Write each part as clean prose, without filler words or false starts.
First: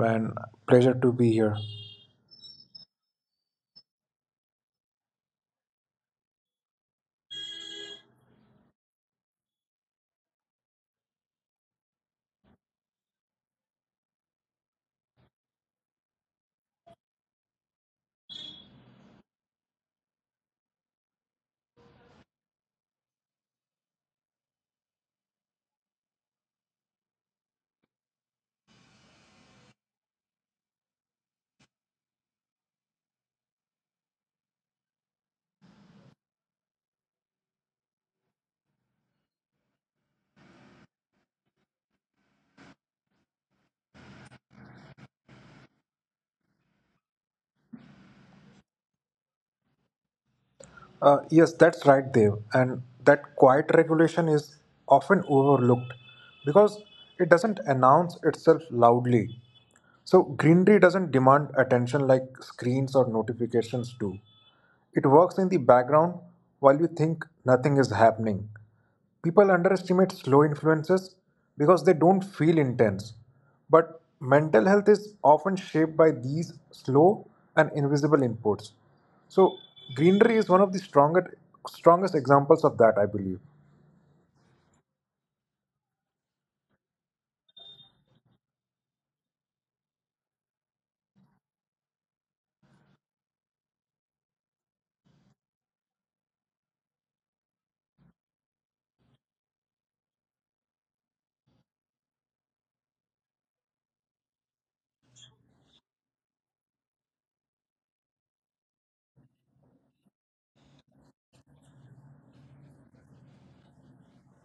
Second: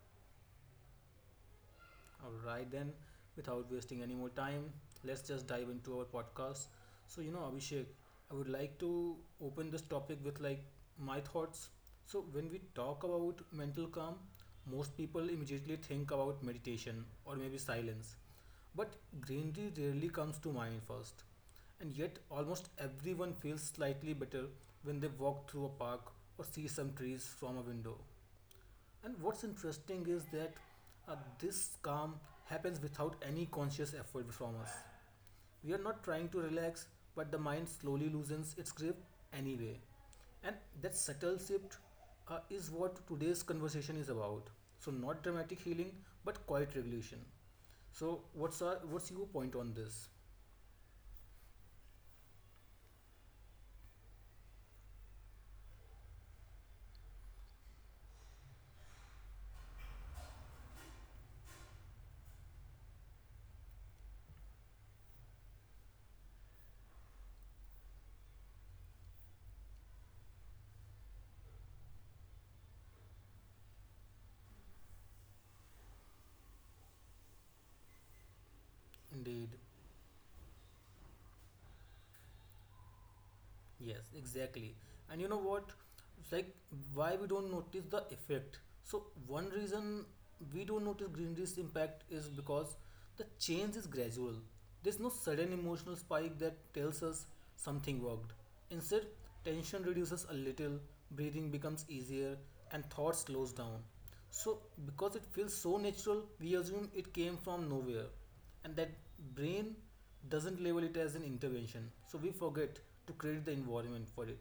and pleasure to be here. All right, then, without wasting any more time, let's just dive into our podcast. So, you know, Abhishek, I would like to open this topic with like my thoughts. So, when we talk about mental calm, most people immediately think about meditation or maybe silence. But greenery rarely comes to mind first, and yet almost everyone feels slightly better when they walk through a park or see some trees from a window. And what's interesting is that this calm happens without any conscious effort from us. We are not trying to relax, but the mind slowly loosens its grip anyway. And that subtle shift is what today's conversation is about. So, not dramatic healing, but quiet regulation. So, what's your point on this? Yes, that's right, Dev. And that quiet regulation is often overlooked because it doesn't announce itself loudly. So, greenery doesn't demand attention like screens or notifications do. It works in the background while you think nothing is happening. People underestimate slow influences because they don't feel intense. But mental health is often shaped by these slow and invisible inputs. So, Indeed, greenery is one of the strongest examples of that, I believe. yes, exactly. And you know what? It's like why we don't notice the effect. So one reason we don't notice greenery's impact is because the change is gradual. There's no sudden emotional spike that tells us something worked. Instead, tension reduces a little, breathing becomes easier, and thought slows down. So because it feels so natural, we assume it came from nowhere and that brain doesn't label it as an intervention. So we forget to create the environment for it.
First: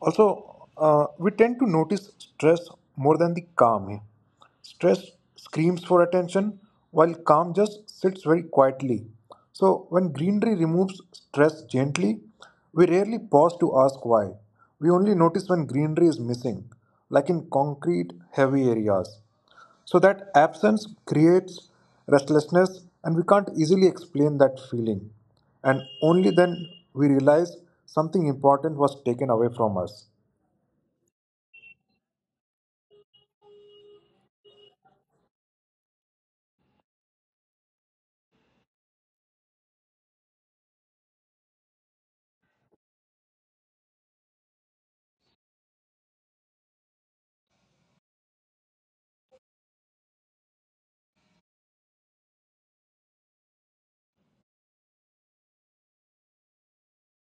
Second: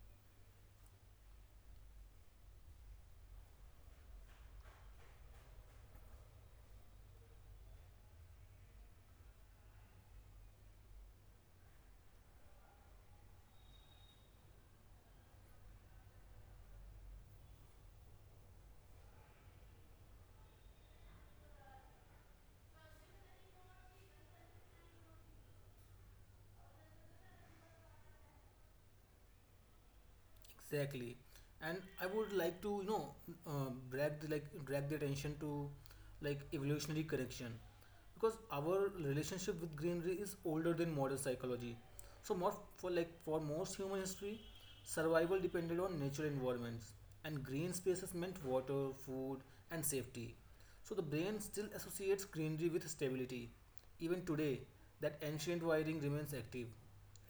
Also, we tend to notice stress more than the calm here. Stress screams for attention while calm just sits very quietly. So, when greenery removes stress gently, we rarely pause to ask why. We only notice when greenery is missing, like in concrete, heavy areas. So that absence creates restlessness, and we can't easily explain that feeling. And only then we realize something important was taken away from us. Exactly, and I would like to, you know, drag the, drag the attention to like evolutionary correction because our relationship with greenery is older than modern psychology. So more for most human history, survival depended on natural environments, and green spaces meant water, food, and safety. So the brain still associates greenery with stability. Even today, that ancient wiring remains active,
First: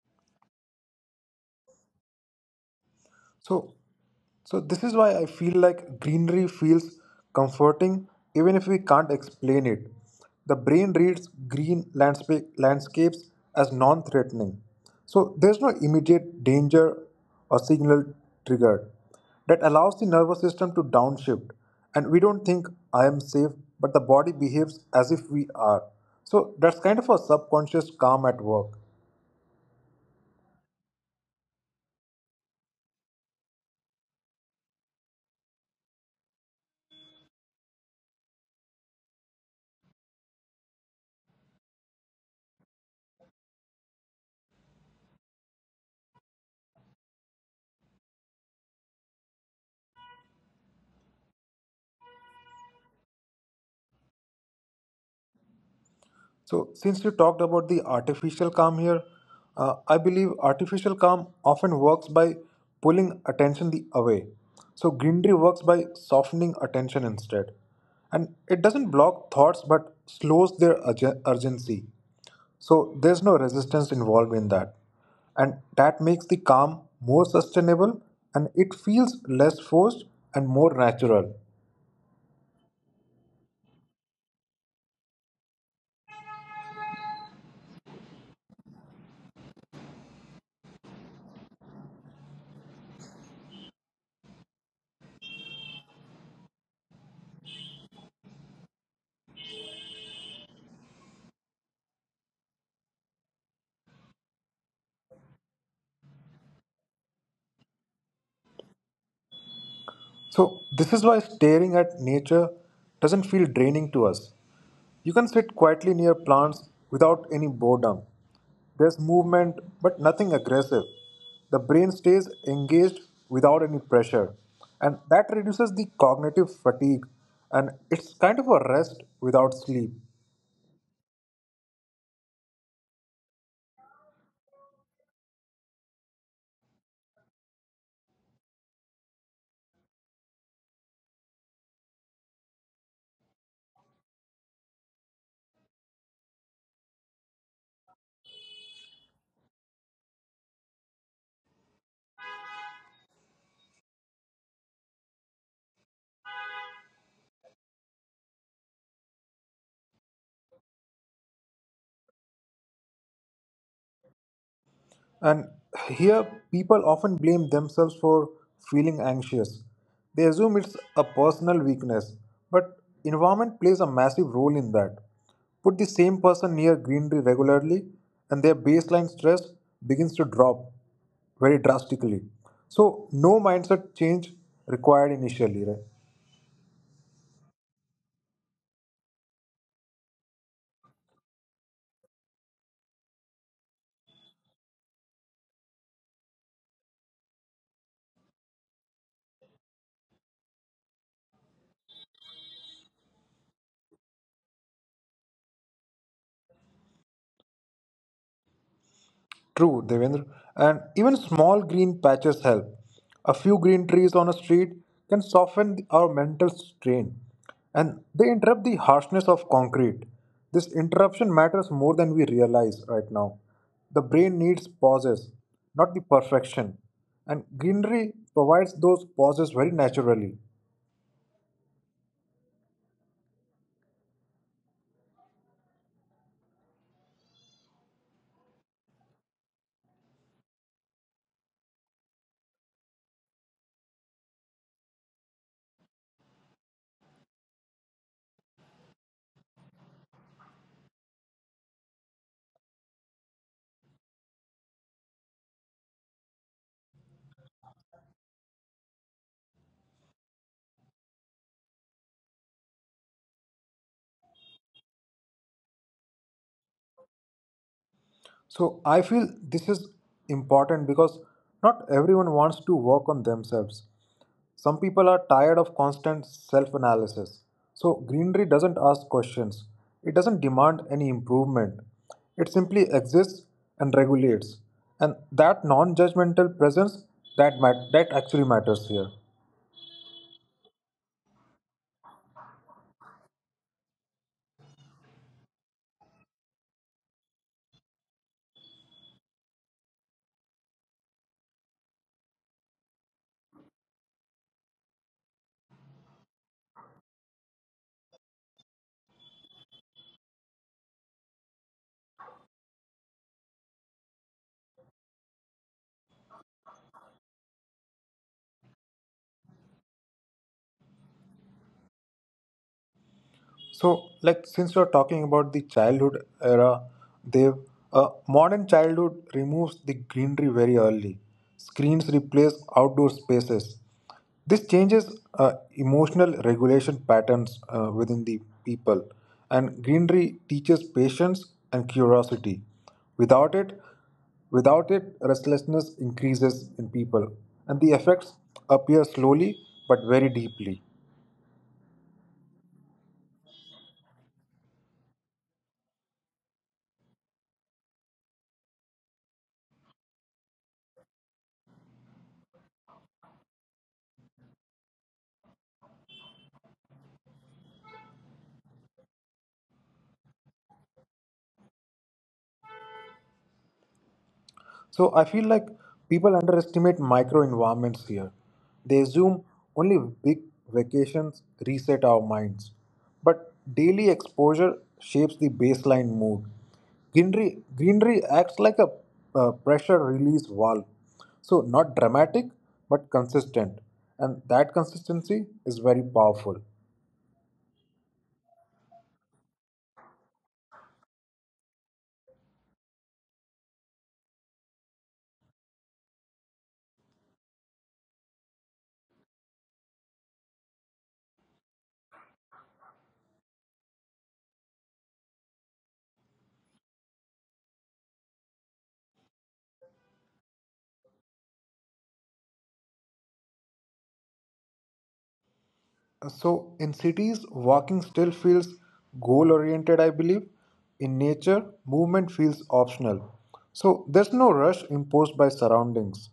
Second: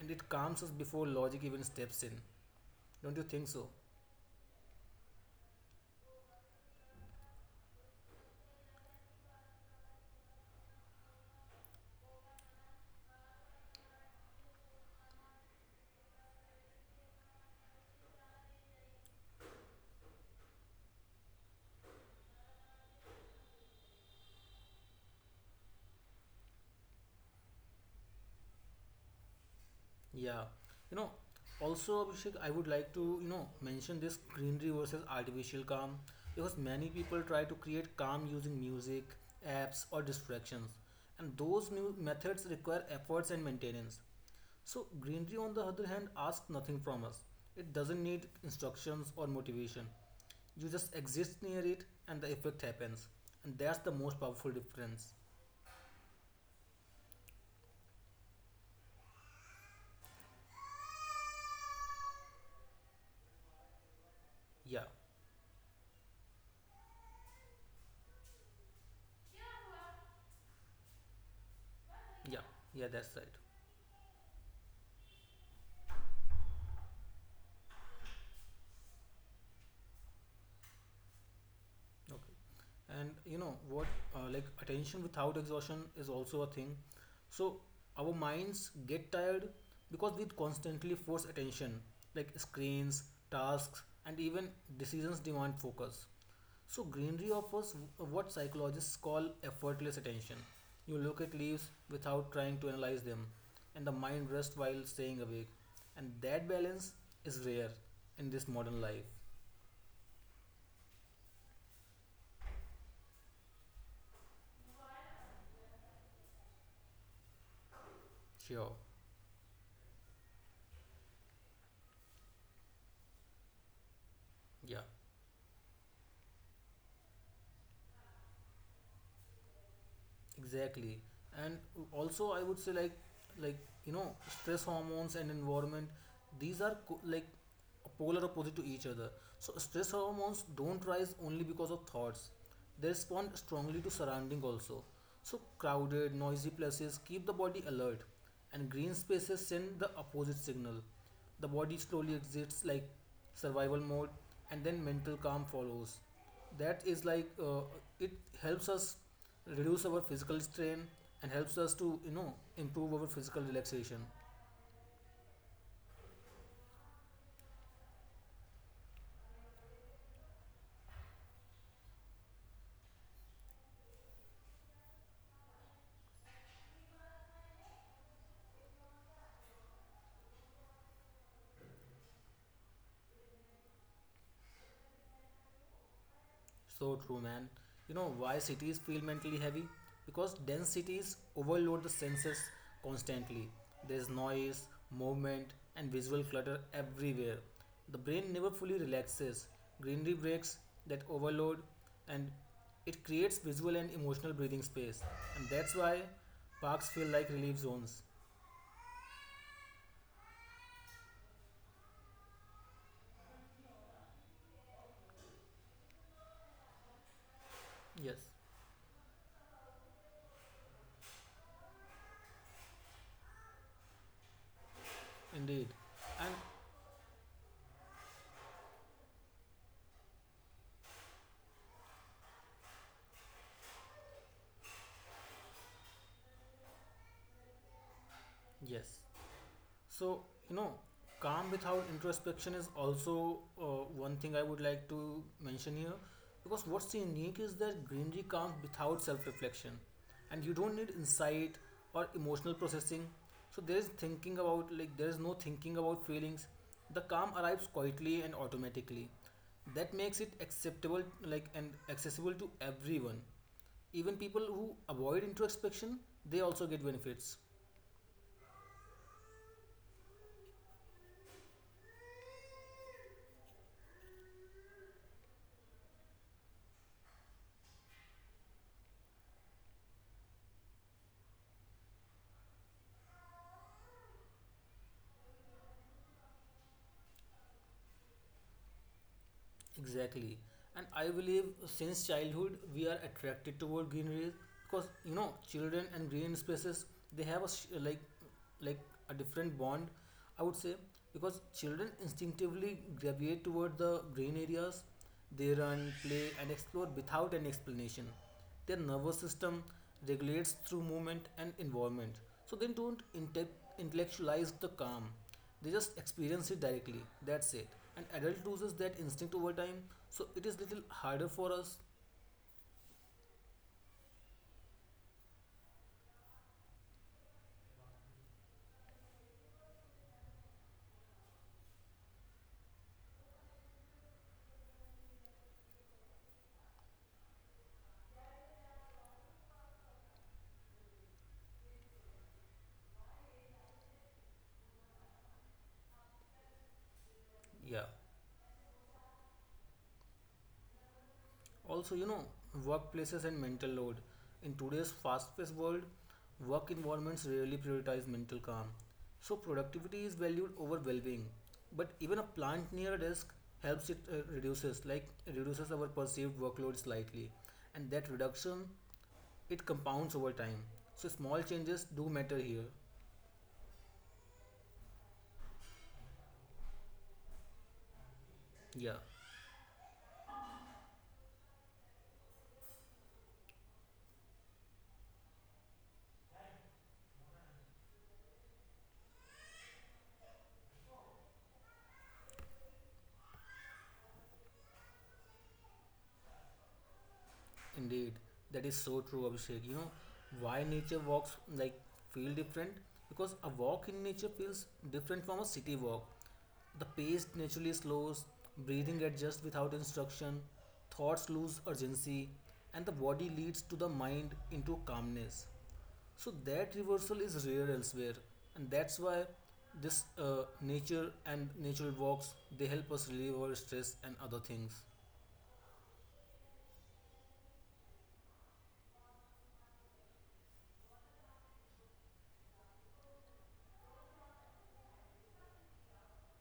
and it calms us before logic even steps in. Don't you think so? So, so, this is why I feel like greenery feels comforting even if we can't explain it. The brain reads green landscapes as non-threatening. So there's no immediate danger or signal triggered. That allows the nervous system to downshift and we don't think I am safe, but the body behaves as if we are. So that's kind of a subconscious calm at work. Yeah. You know, also Abhishek, I would like to, you know, mention this greenery versus artificial calm because many people try to create calm using music, apps or distractions. And those new methods require efforts and maintenance. So greenery on the other hand asks nothing from us. It doesn't need instructions or motivation. You just exist near it and the effect happens. And that's the most powerful difference. So, since you talked about the artificial calm here, I believe artificial calm often works by pulling attention the away. Yeah. So, greenery works by softening attention instead. And it doesn't block thoughts but slows their urgency. Yeah. Yeah, So, that's there's right. no resistance involved in that. And that makes the calm more sustainable and it feels less forced and more natural. Okay. And you know what, like attention without exhaustion is also a thing. So our minds get tired because we constantly force attention, like screens, tasks, and even decisions demand focus. So greenery offers what psychologists call effortless attention. You look at leaves without trying to analyze them, and the mind rests while staying awake. And that balance is rare in this modern life. So, this is why staring at nature doesn't feel draining to us. You can sit quietly near plants without any boredom. Sure. There's movement, but nothing aggressive. The brain stays engaged without any pressure, Yeah. and that reduces the cognitive fatigue. And it's kind of a rest without sleep. Exactly. And also, I would say like you know, stress hormones and environment. These are polar opposite to each other. So stress hormones don't rise only because of thoughts. They respond strongly to surrounding also. So crowded, noisy places keep the body alert, and green spaces send the opposite signal. The body slowly exits like survival mode, and then mental calm follows. That is like it helps us reduce our physical strain and helps us to, you know, improve our physical relaxation. And here, people often blame themselves for feeling anxious. They assume it's a personal weakness, but environment plays a massive role in that. Put the same person near greenery regularly, and their baseline stress begins to drop very drastically. So, no mindset change required initially, right? So true, man. You know why cities feel mentally heavy? Because dense cities overload the senses constantly. There's noise, movement and visual clutter everywhere. The brain never fully relaxes. Greenery breaks that overload, and it creates visual and emotional breathing space. And that's why parks feel like relief zones. True, Devendra. And even small green patches help. A few green trees on a street can soften our mental strain Yes, and they interrupt the harshness of concrete. This interruption matters more than we realize right now. The brain needs pauses, indeed. not the And perfection. And greenery provides those pauses very naturally. yes, so, you know, calm without introspection is also one thing I would like to mention here because what's so unique is that greenery comes without self reflection and you don't need insight or emotional processing. So, there is no thinking about feelings. The calm arrives quietly and automatically. That makes it acceptable, like, and accessible to everyone. Even people who avoid introspection, they also get benefits. So I feel this is important because not everyone wants to work on themselves. Some people are tired of constant self analysis. So greenery doesn't ask questions, it doesn't demand any improvement. It simply exists and regulates. And that non judgmental presence that actually matters here. Exactly. And I believe since childhood we are attracted toward greenery because, you know, children and green spaces, they have a sh- like a different bond, I would say, because children instinctively gravitate toward the brain areas. They run, play, and explore without an explanation. Their nervous system regulates through movement and environment. So they don't inte- intellectualize the calm. They just experience it directly. That's it. And adult loses that instinct over time, so it is little harder for us. So, like, since we're talking about the childhood era, Dev, a modern childhood removes the greenery very early. Screens replace outdoor spaces. This changes emotional regulation patterns within the people, and greenery teaches patience and curiosity. Without it, Without it, restlessness increases in people, and Yeah. the effects appear slowly but very deeply. Also, you know, workplaces and mental load. In today's fast paced world, work environments rarely prioritize mental calm. So, productivity is valued over well being. But even a plant near a desk helps it. Reduces our perceived workload slightly. And that reduction, it compounds over time. So, small changes do matter here. So I feel like people underestimate micro environments here. Yeah. They assume only big vacations reset our minds. But daily exposure shapes the baseline mood. Greenery acts like a pressure release valve. So not dramatic, but consistent. And that consistency is very powerful. Indeed, that is so true, Abhishek. You know why nature walks like feel different? Because a walk in nature feels different from a city walk. The pace naturally slows, breathing adjusts without instruction, thoughts lose urgency, and the body leads to the mind into calmness. So that reversal is rare elsewhere, and that's why this nature and natural walks, they help us relieve our stress and other things. So in cities, walking still feels goal oriented, I believe. In nature, movement feels optional. So there's no rush imposed by surroundings.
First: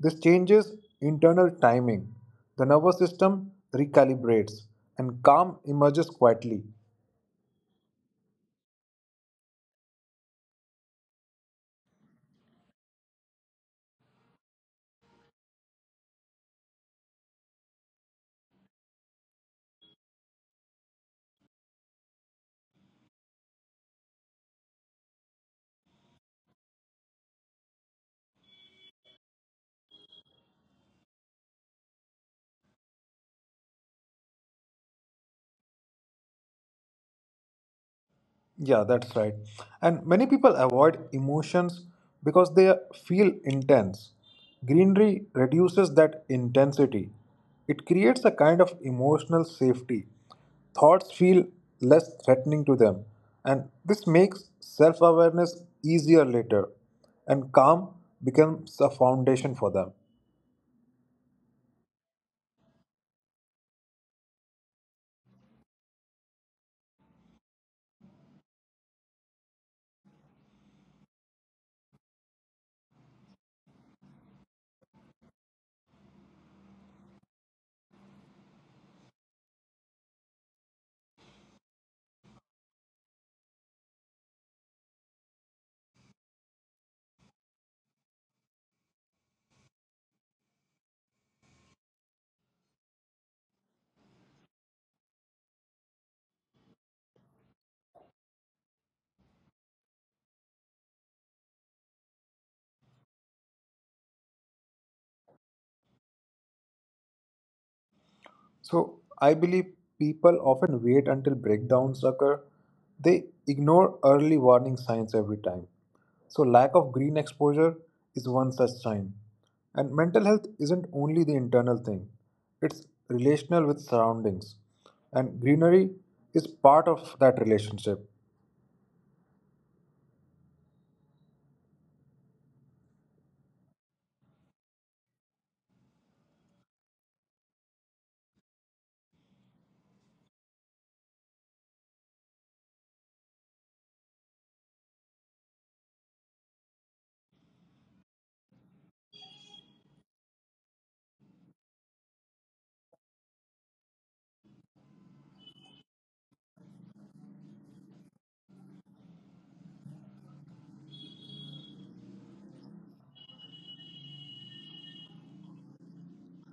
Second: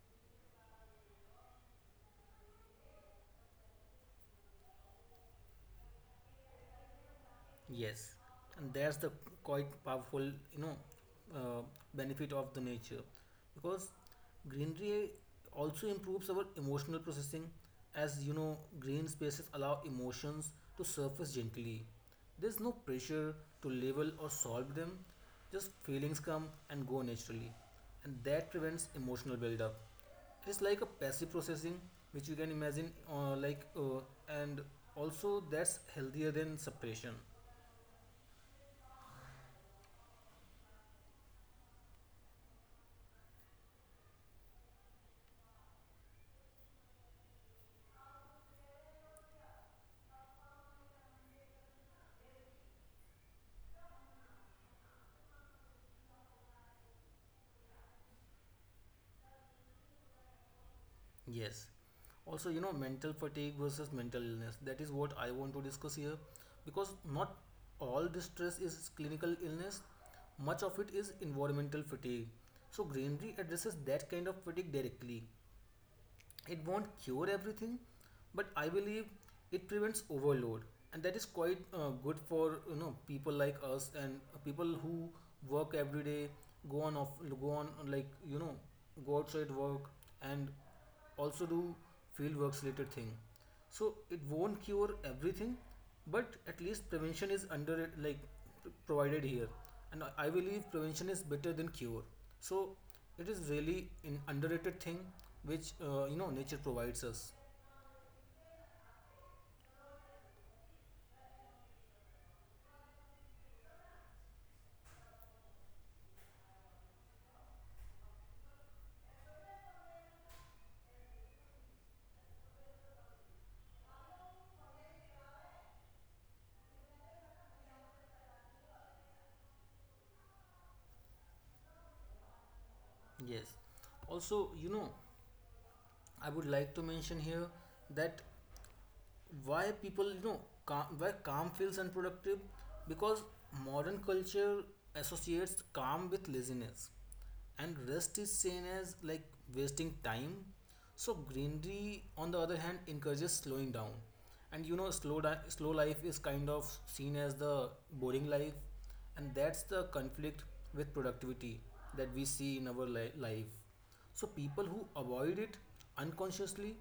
This changes internal timing. The nervous system recalibrates and calm emerges quietly. Yes, and that's the quite powerful, you know, uh, benefit of the nature, because greenery also improves our emotional processing, as you know, green spaces allow emotions to surface gently. There's no pressure to label or solve them; just feelings come and go naturally, and that prevents emotional buildup. It's like a passive processing, which you can imagine, and also that's healthier than suppression. Yeah, that's right. And many people avoid emotions because they feel intense. Greenery reduces that intensity. It creates a kind of emotional safety. Thoughts feel less threatening to them, and this makes self awareness easier later, and calm becomes a foundation for them. Yes. Also, you know, mental fatigue versus mental illness. That is what I want to discuss here because not all distress is clinical illness, much of it is environmental fatigue. So, greenery addresses that kind of fatigue directly. It won't cure everything, but I believe it prevents overload, and that is quite good for, you know, people like us and people who work every day, go on off, go on like, you know, go outside work and also do field works related thing. So it won't cure everything, but at least prevention is under it, like provided here. And I believe prevention is better than cure. So it is really an underrated thing which, you know, nature provides us. So I believe people often wait until breakdowns occur. They ignore early warning signs every time. So lack of green exposure is one such sign. And mental health isn't only the internal thing. It's relational with surroundings. And greenery is part of that relationship. Yes, also, you know, I would like to mention here that why people, you know, why calm feels unproductive, because modern culture associates calm with laziness and rest is seen as like wasting time. So greenery on the other hand encourages slowing down. And, you know, slow life is kind of seen as the boring life, and that's the conflict with productivity that we see in our life. So people who avoid it unconsciously,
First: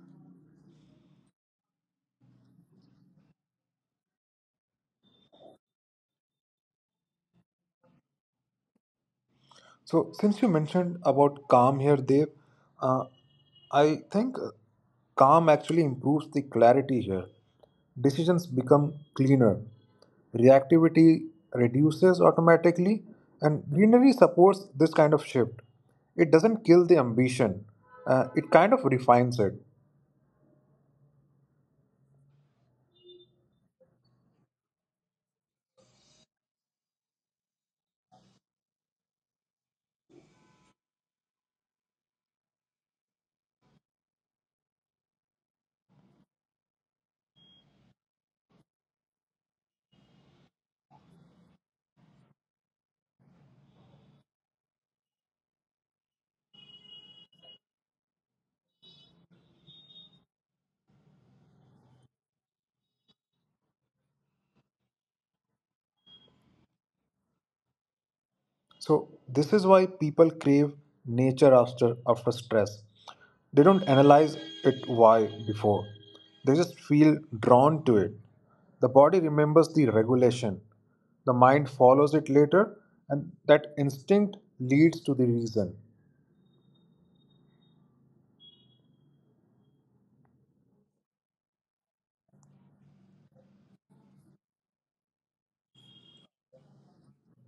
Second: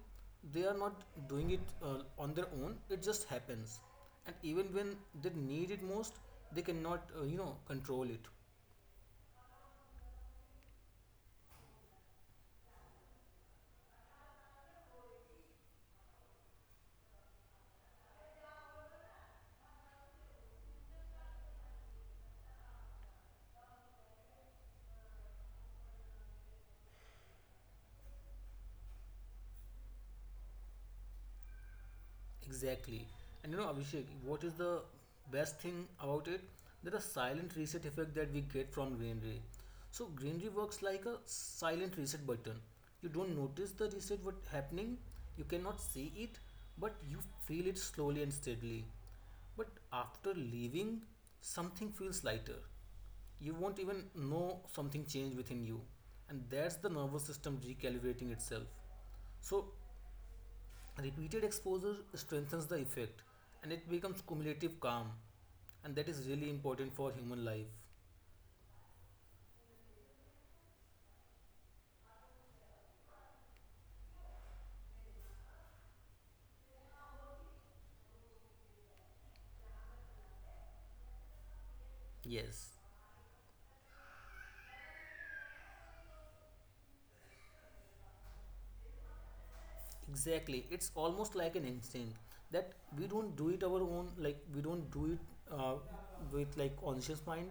they are not doing it on their own, it just happens. And even when they need it most, they cannot, you know, control it. So, since you mentioned about calm here, Dev, uh, I think calm actually improves the clarity here. Decisions become cleaner, reactivity reduces automatically, and greenery supports this kind of shift. It doesn't kill the ambition, it kind of refines it. Exactly. And you know, Abhishek, what is the best thing about it? That the silent reset effect that we get from greenery. So greenery works like a silent reset button. You don't notice the reset what happening, you cannot see it, but you feel it slowly and steadily. But after leaving, something feels lighter. You won't even know something changed within you. And that's the nervous system recalibrating itself. So repeated exposure strengthens the effect and it becomes cumulative calm, and that is really important for human life. So this is why people crave nature after stress. They don't analyze it why before. They just feel drawn to it. The body remembers the regulation. The mind follows it Yes. later and that instinct leads to the reason. Exactly, it's almost like an instinct that we don't do it our own, like we don't do it uh, with like conscious mind,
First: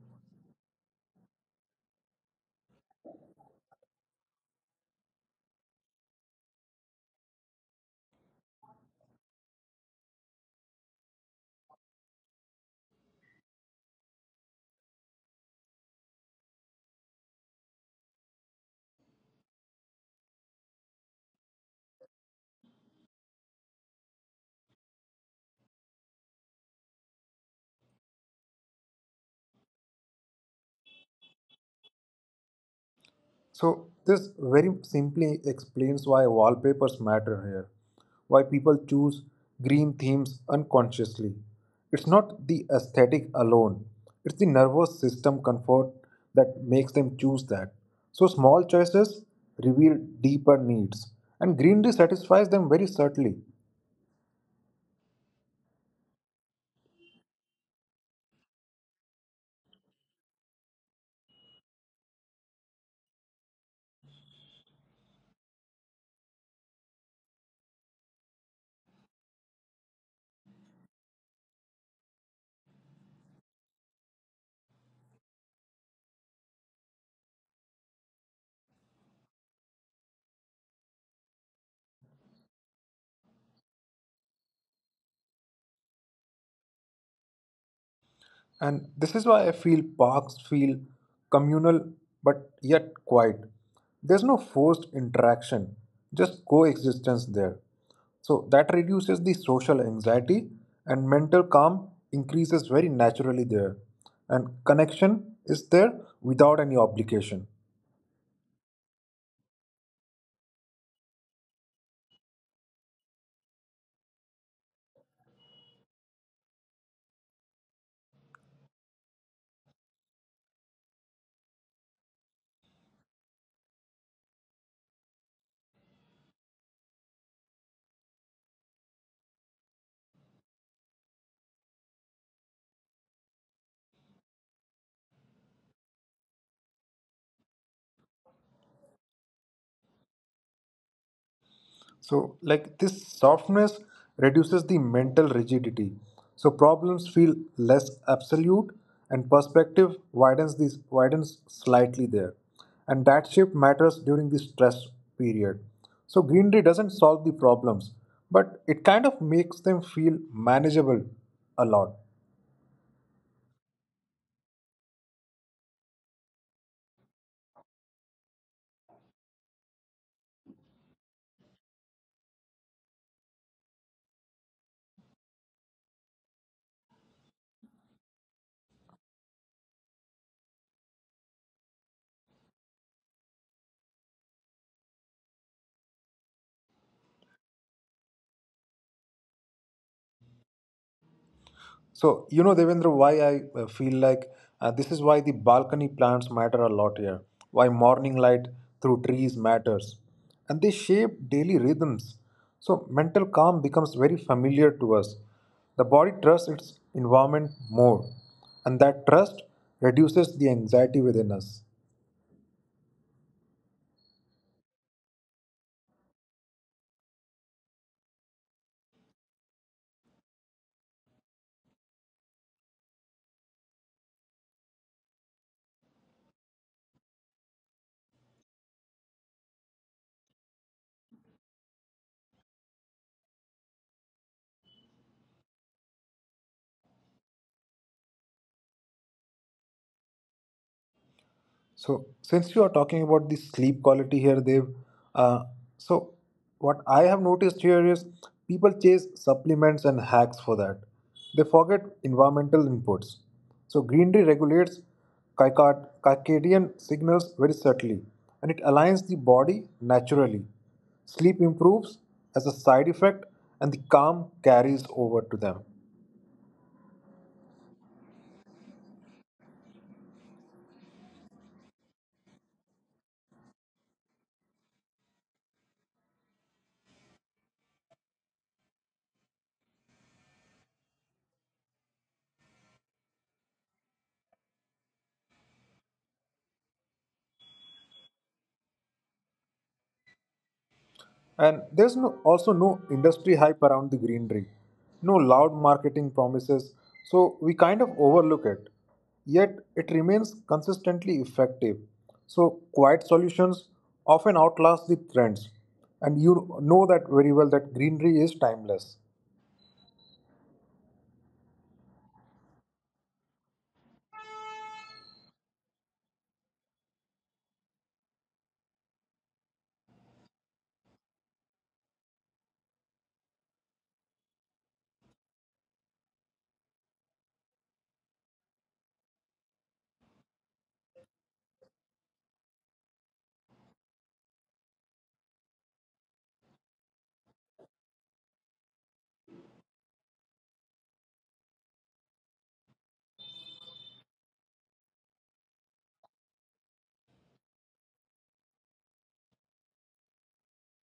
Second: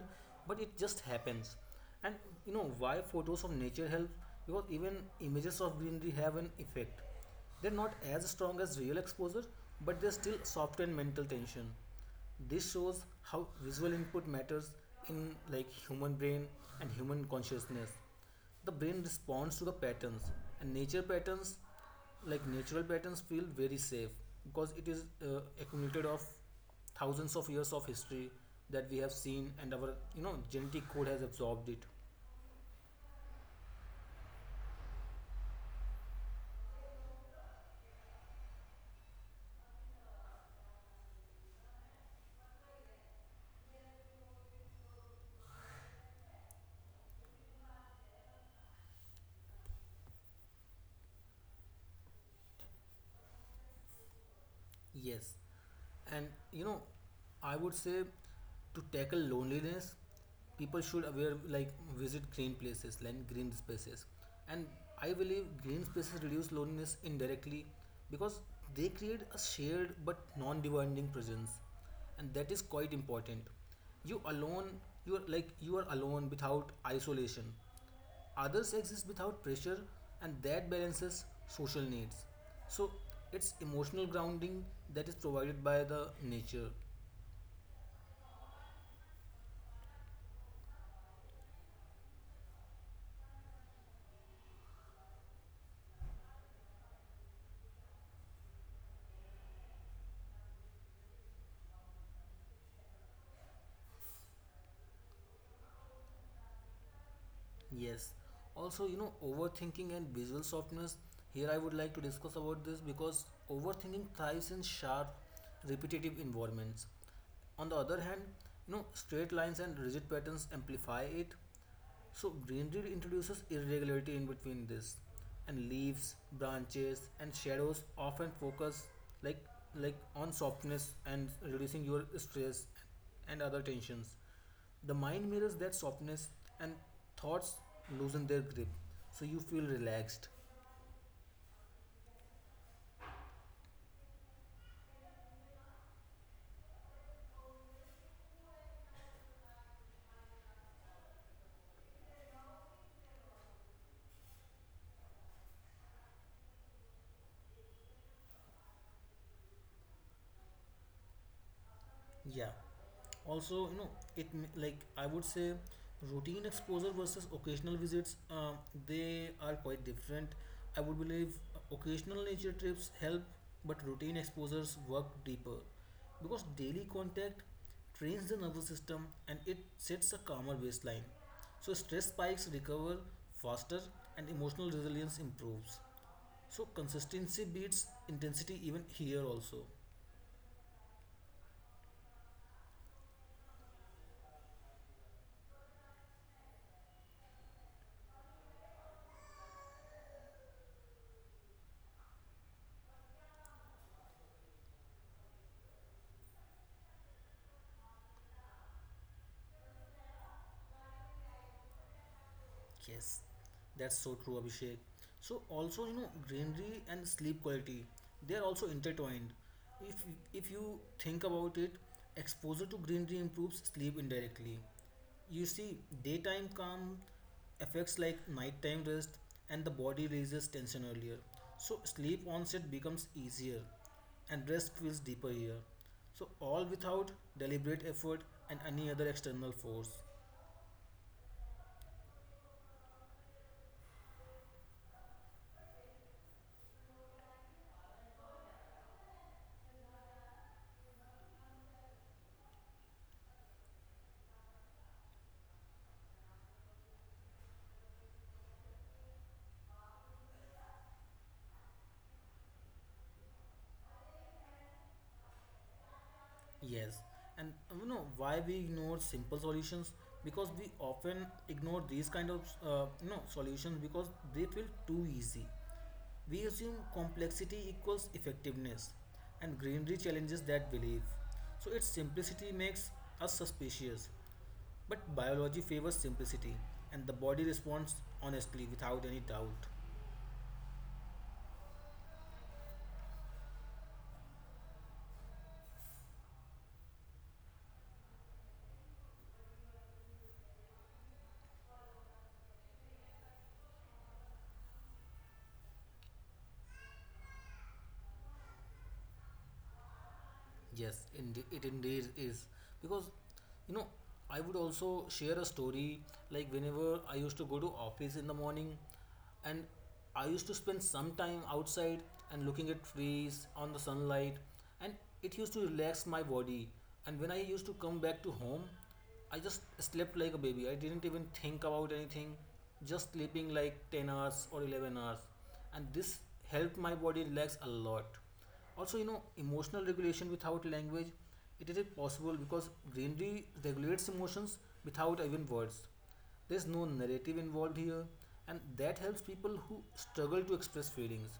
but it just happens. And you know why photos of nature help? Because even images of greenery have an effect. They're not as strong as real exposure, but they still soften mental tension. This shows how visual input matters in like human brain and human consciousness. The brain responds to the patterns, and nature patterns, like natural patterns feel very safe because it is, accumulated of thousands of years of history that we have seen and our, you know, genetic code has absorbed it. So, this very simply explains why wallpapers matter here, why people choose green themes unconsciously. It's not the aesthetic alone, it's the nervous system comfort that makes them choose that. So, small choices reveal deeper needs, and greenery satisfies them very subtly. Yes, and, you know, I would say to tackle loneliness, people should aware like visit green places, like green spaces. And I believe green spaces reduce loneliness indirectly because they create a shared but non-demanding presence, and that is quite important. You alone, you are alone without isolation. Others exist without pressure, and that balances social needs. So it's emotional grounding that is provided by the nature. And this is why I feel parks feel communal but yet quiet. There's no forced interaction, just coexistence there. So that reduces the social anxiety and mental calm increases very naturally there. And connection is there without any obligation. Yes. Also, you know, overthinking and visual softness. Here, I would like to discuss about this because overthinking thrives in sharp, repetitive environments. On the other hand, straight lines and rigid patterns amplify it. So greenery introduces irregularity in between this, and leaves, branches, and shadows often focus like like on softness and reducing your stress and other tensions. The mind mirrors that softness, and thoughts loosen their grip, so you feel relaxed. So, like this softness reduces the mental rigidity. So problems feel less absolute, and perspective widens slightly there, and that shift matters during the stress period. So greenery doesn't solve the problems, but it kind of makes them feel manageable a lot. Yeah. Also, it m- like I would say routine exposure versus occasional visits, they are quite different. I would believe occasional nature trips help, but routine exposures work deeper because daily contact trains the nervous system and it sets a calmer baseline. So stress spikes recover faster and emotional resilience improves. So consistency beats intensity even here also. So, you know, Devendra, why I feel like this is why the balcony plants matter a lot here, why morning light through trees matters. And they shape daily rhythms. So, mental calm becomes very familiar to us. The body trusts its environment more, and that trust reduces the anxiety within us. Yes, that's so true, Abhishek. So also, greenery and sleep quality, they are also intertwined. If if you think about it, exposure to greenery improves sleep indirectly. You see, daytime calm affects like nighttime rest, and the body releases tension earlier. So sleep onset becomes easier, and rest feels deeper here. So all without deliberate effort and any other external force. So, since you are talking about the sleep quality here, Dev, uh, so what I have noticed here is people chase supplements and hacks for that. They forget environmental inputs. So, greenery regulates circadian signals very subtly and it aligns the body naturally. Sleep improves as a side effect, and the calm carries over to them. Yes, and you know why we ignore simple solutions, because we often ignore these kind of you know solutions because they feel too easy. We assume complexity equals effectiveness, and greenery challenges that belief. So its simplicity makes us suspicious, but biology favors simplicity, and the body responds honestly without any doubt. And there's no, also no industry hype around the greenery, no loud marketing promises, so we kind of overlook it. Yet it remains consistently effective. So quiet solutions often outlast the trends, and you know that very well that greenery is timeless. Yes, indeed, it indeed is, because you know, I would also share a story. Like whenever I used to go to office in the morning, and I used to spend some time outside and looking at trees on the sunlight, and it used to relax my body. And when I used to come back to home, I just slept like a baby. I didn't even think about anything, just sleeping like 10 hours or 11 hours, and this helped my body relax a lot. Also, you know, emotional regulation without language, it is possible because greenery regulates emotions without even words. There's no narrative involved here, and that helps people who struggle to express feelings,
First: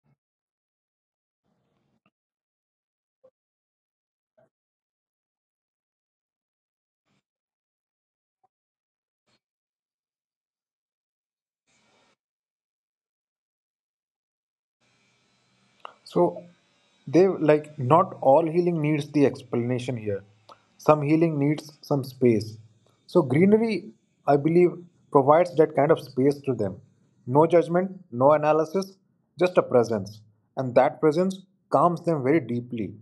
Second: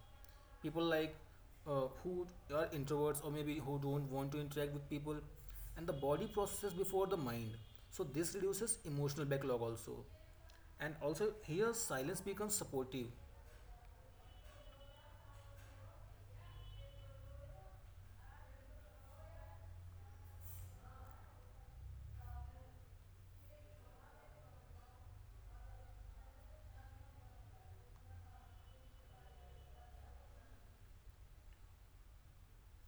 people like who are introverts or maybe who don't want to interact with people. And the body processes before the mind, so this reduces emotional backlog also. And also here silence becomes supportive. So they like not all healing needs the explanation here. Some healing needs some space. So greenery, I believe, provides that kind of space to them. No judgment, no analysis, just a presence. And that presence calms them very deeply.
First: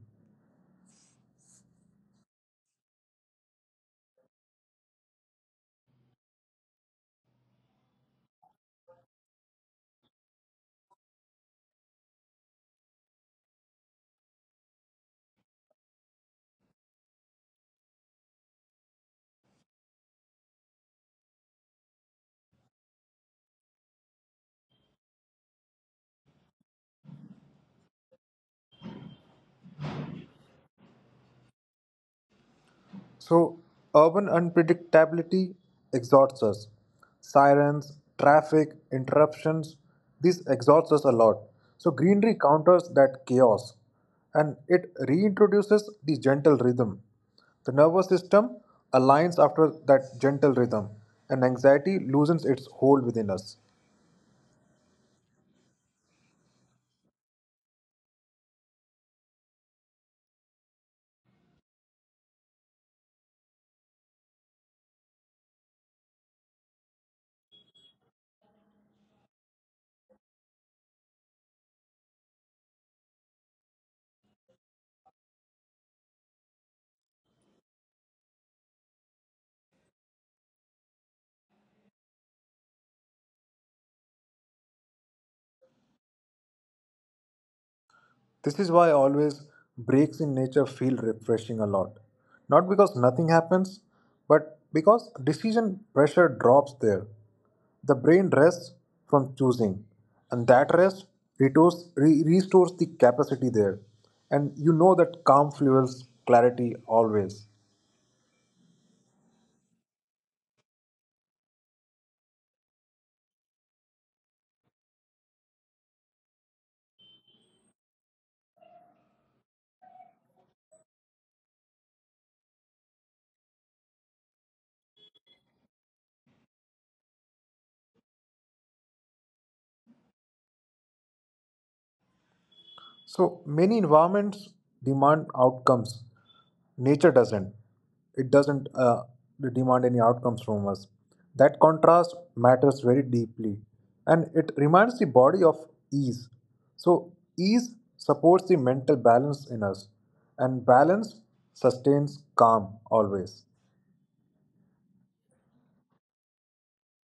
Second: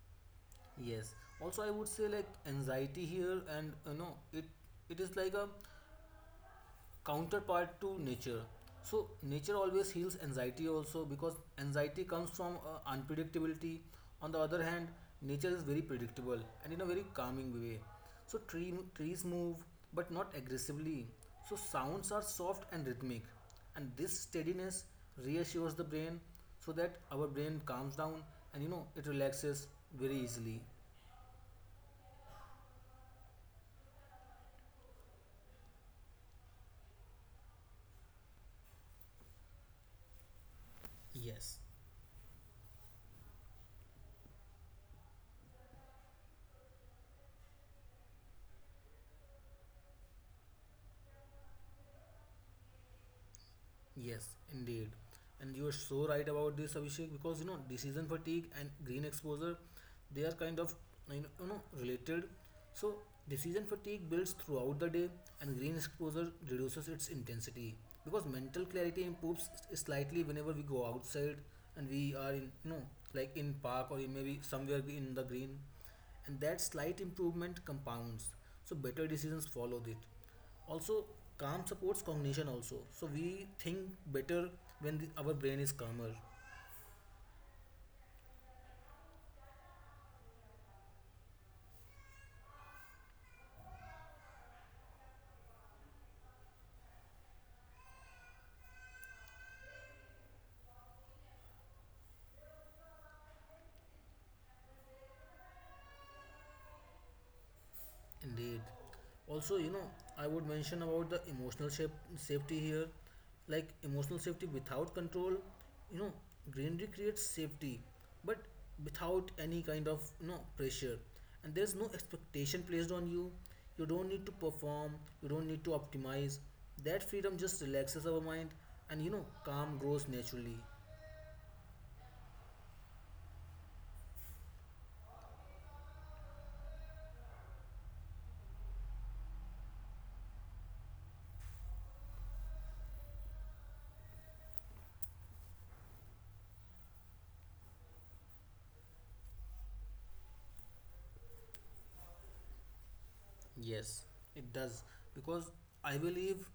Yes. Also, I would say like anxiety here, and you know, it is like a counterpart to nature. So nature always heals anxiety also, because anxiety comes from unpredictability. On the other hand, nature is very predictable and in a very calming way. So trees move but not aggressively. So sounds are soft and rhythmic, and this steadiness reassures the brain, so that our brain calms down and you know it relaxes very easily. So, urban unpredictability exhausts us. Sirens, traffic, interruptions, this exhausts us a lot. So, Yes. greenery counters that chaos and it reintroduces the gentle rhythm. The nervous system aligns after that gentle rhythm, and anxiety loosens its hold within us. Yes, indeed. And you are so right about this, Abhishek, because you know, decision fatigue and green exposure, they are kind of, you know, related. So decision fatigue builds throughout the day, and green exposure reduces its intensity because mental clarity improves slightly whenever we go outside and we are in, you know, like in park or in maybe somewhere in the green, and that slight improvement compounds, so better decisions follow it. Also, calm supports cognition also, so we think better when our brain is calmer. This is why always breaks in nature feel refreshing a lot. Not because nothing happens, but because decision pressure drops there. The brain rests from choosing, and that rest restores the capacity there. And you know that calm fuels clarity always. Indeed. Also, you know, I would mention about the safety here, like emotional safety without control. You know, greenery creates safety but without any kind of, you know, pressure, and there's no expectation placed on you. You don't need to perform, you don't need to optimize. That freedom just relaxes our mind, and you know, calm grows naturally. So many environments demand outcomes. Nature doesn't. It doesn't demand any outcomes from us. That contrast matters very deeply, and it reminds the body of ease. So ease supports the mental balance in us, and balance sustains calm always. Yes, it does. Because I believe,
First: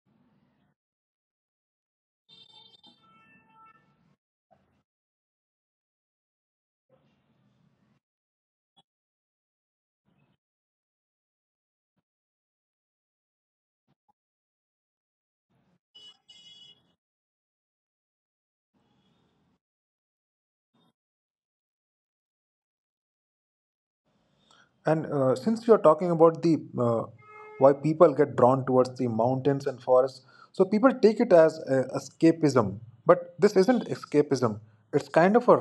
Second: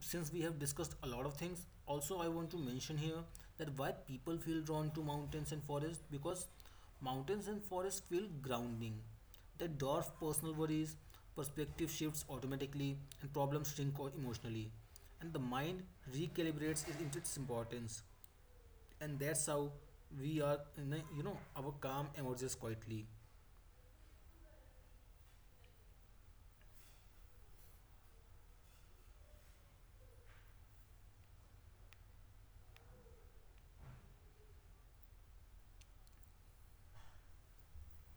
since we have discussed a lot of things, also I want to mention here that why people feel drawn to mountains and forests, because mountains and forests feel grounding. They dwarf personal worries, perspective shifts automatically, and problems shrink emotionally. And the mind recalibrates its importance. And that's how we are, you know, our calm emerges quietly. And since you are talking about the why people get drawn towards the mountains and forests, so people take it as escapism, but this isn't escapism. It's kind of a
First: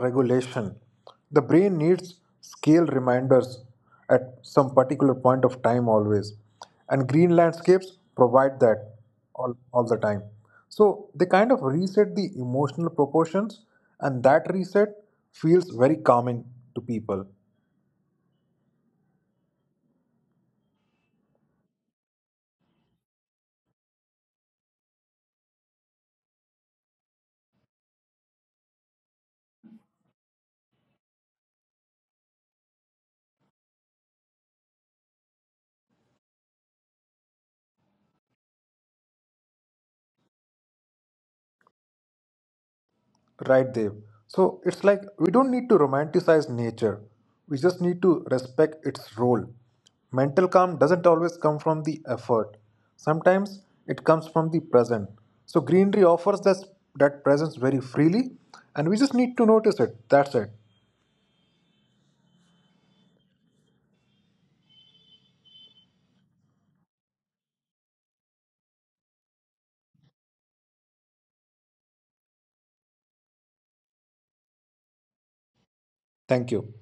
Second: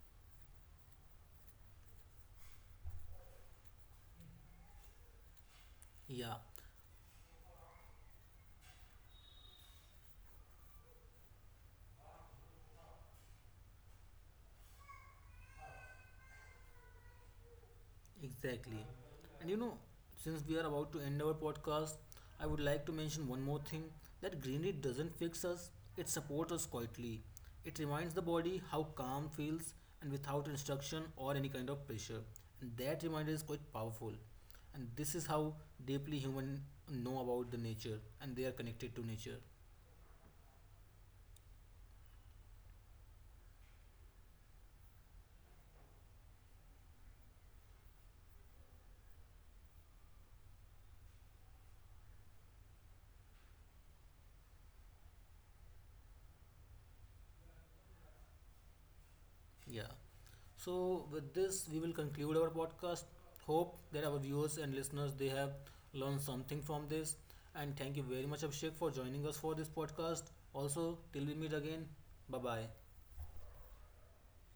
regulation. The Yeah. brain needs scale reminders at some particular point of time always, and green landscapes provide that all the time. So they kind of reset the emotional proportions, and that reset Exactly. feels very And you know, calming to since people. we are about to end our podcast, I would like to mention one more thing, that greenery doesn't fix us, it supports us quietly. It reminds the body how calm feels, and without instruction or any kind of pressure. And that reminder is quite powerful. And this is how deeply human know about the nature, and they are connected to nature. Right, Dev. So it's like we don't need to romanticize nature. We just need to respect its role. Mental calm doesn't always come from the effort. Sometimes it comes from the present. So greenery offers us that presence very freely, and we just need to notice it. That's it. Yeah. So with this, we will conclude our podcast. Hope that our viewers and listeners, they have learned something from this. And thank you very much, Abhishek, for joining us for this podcast. Also, till we meet again, bye bye. Thank you.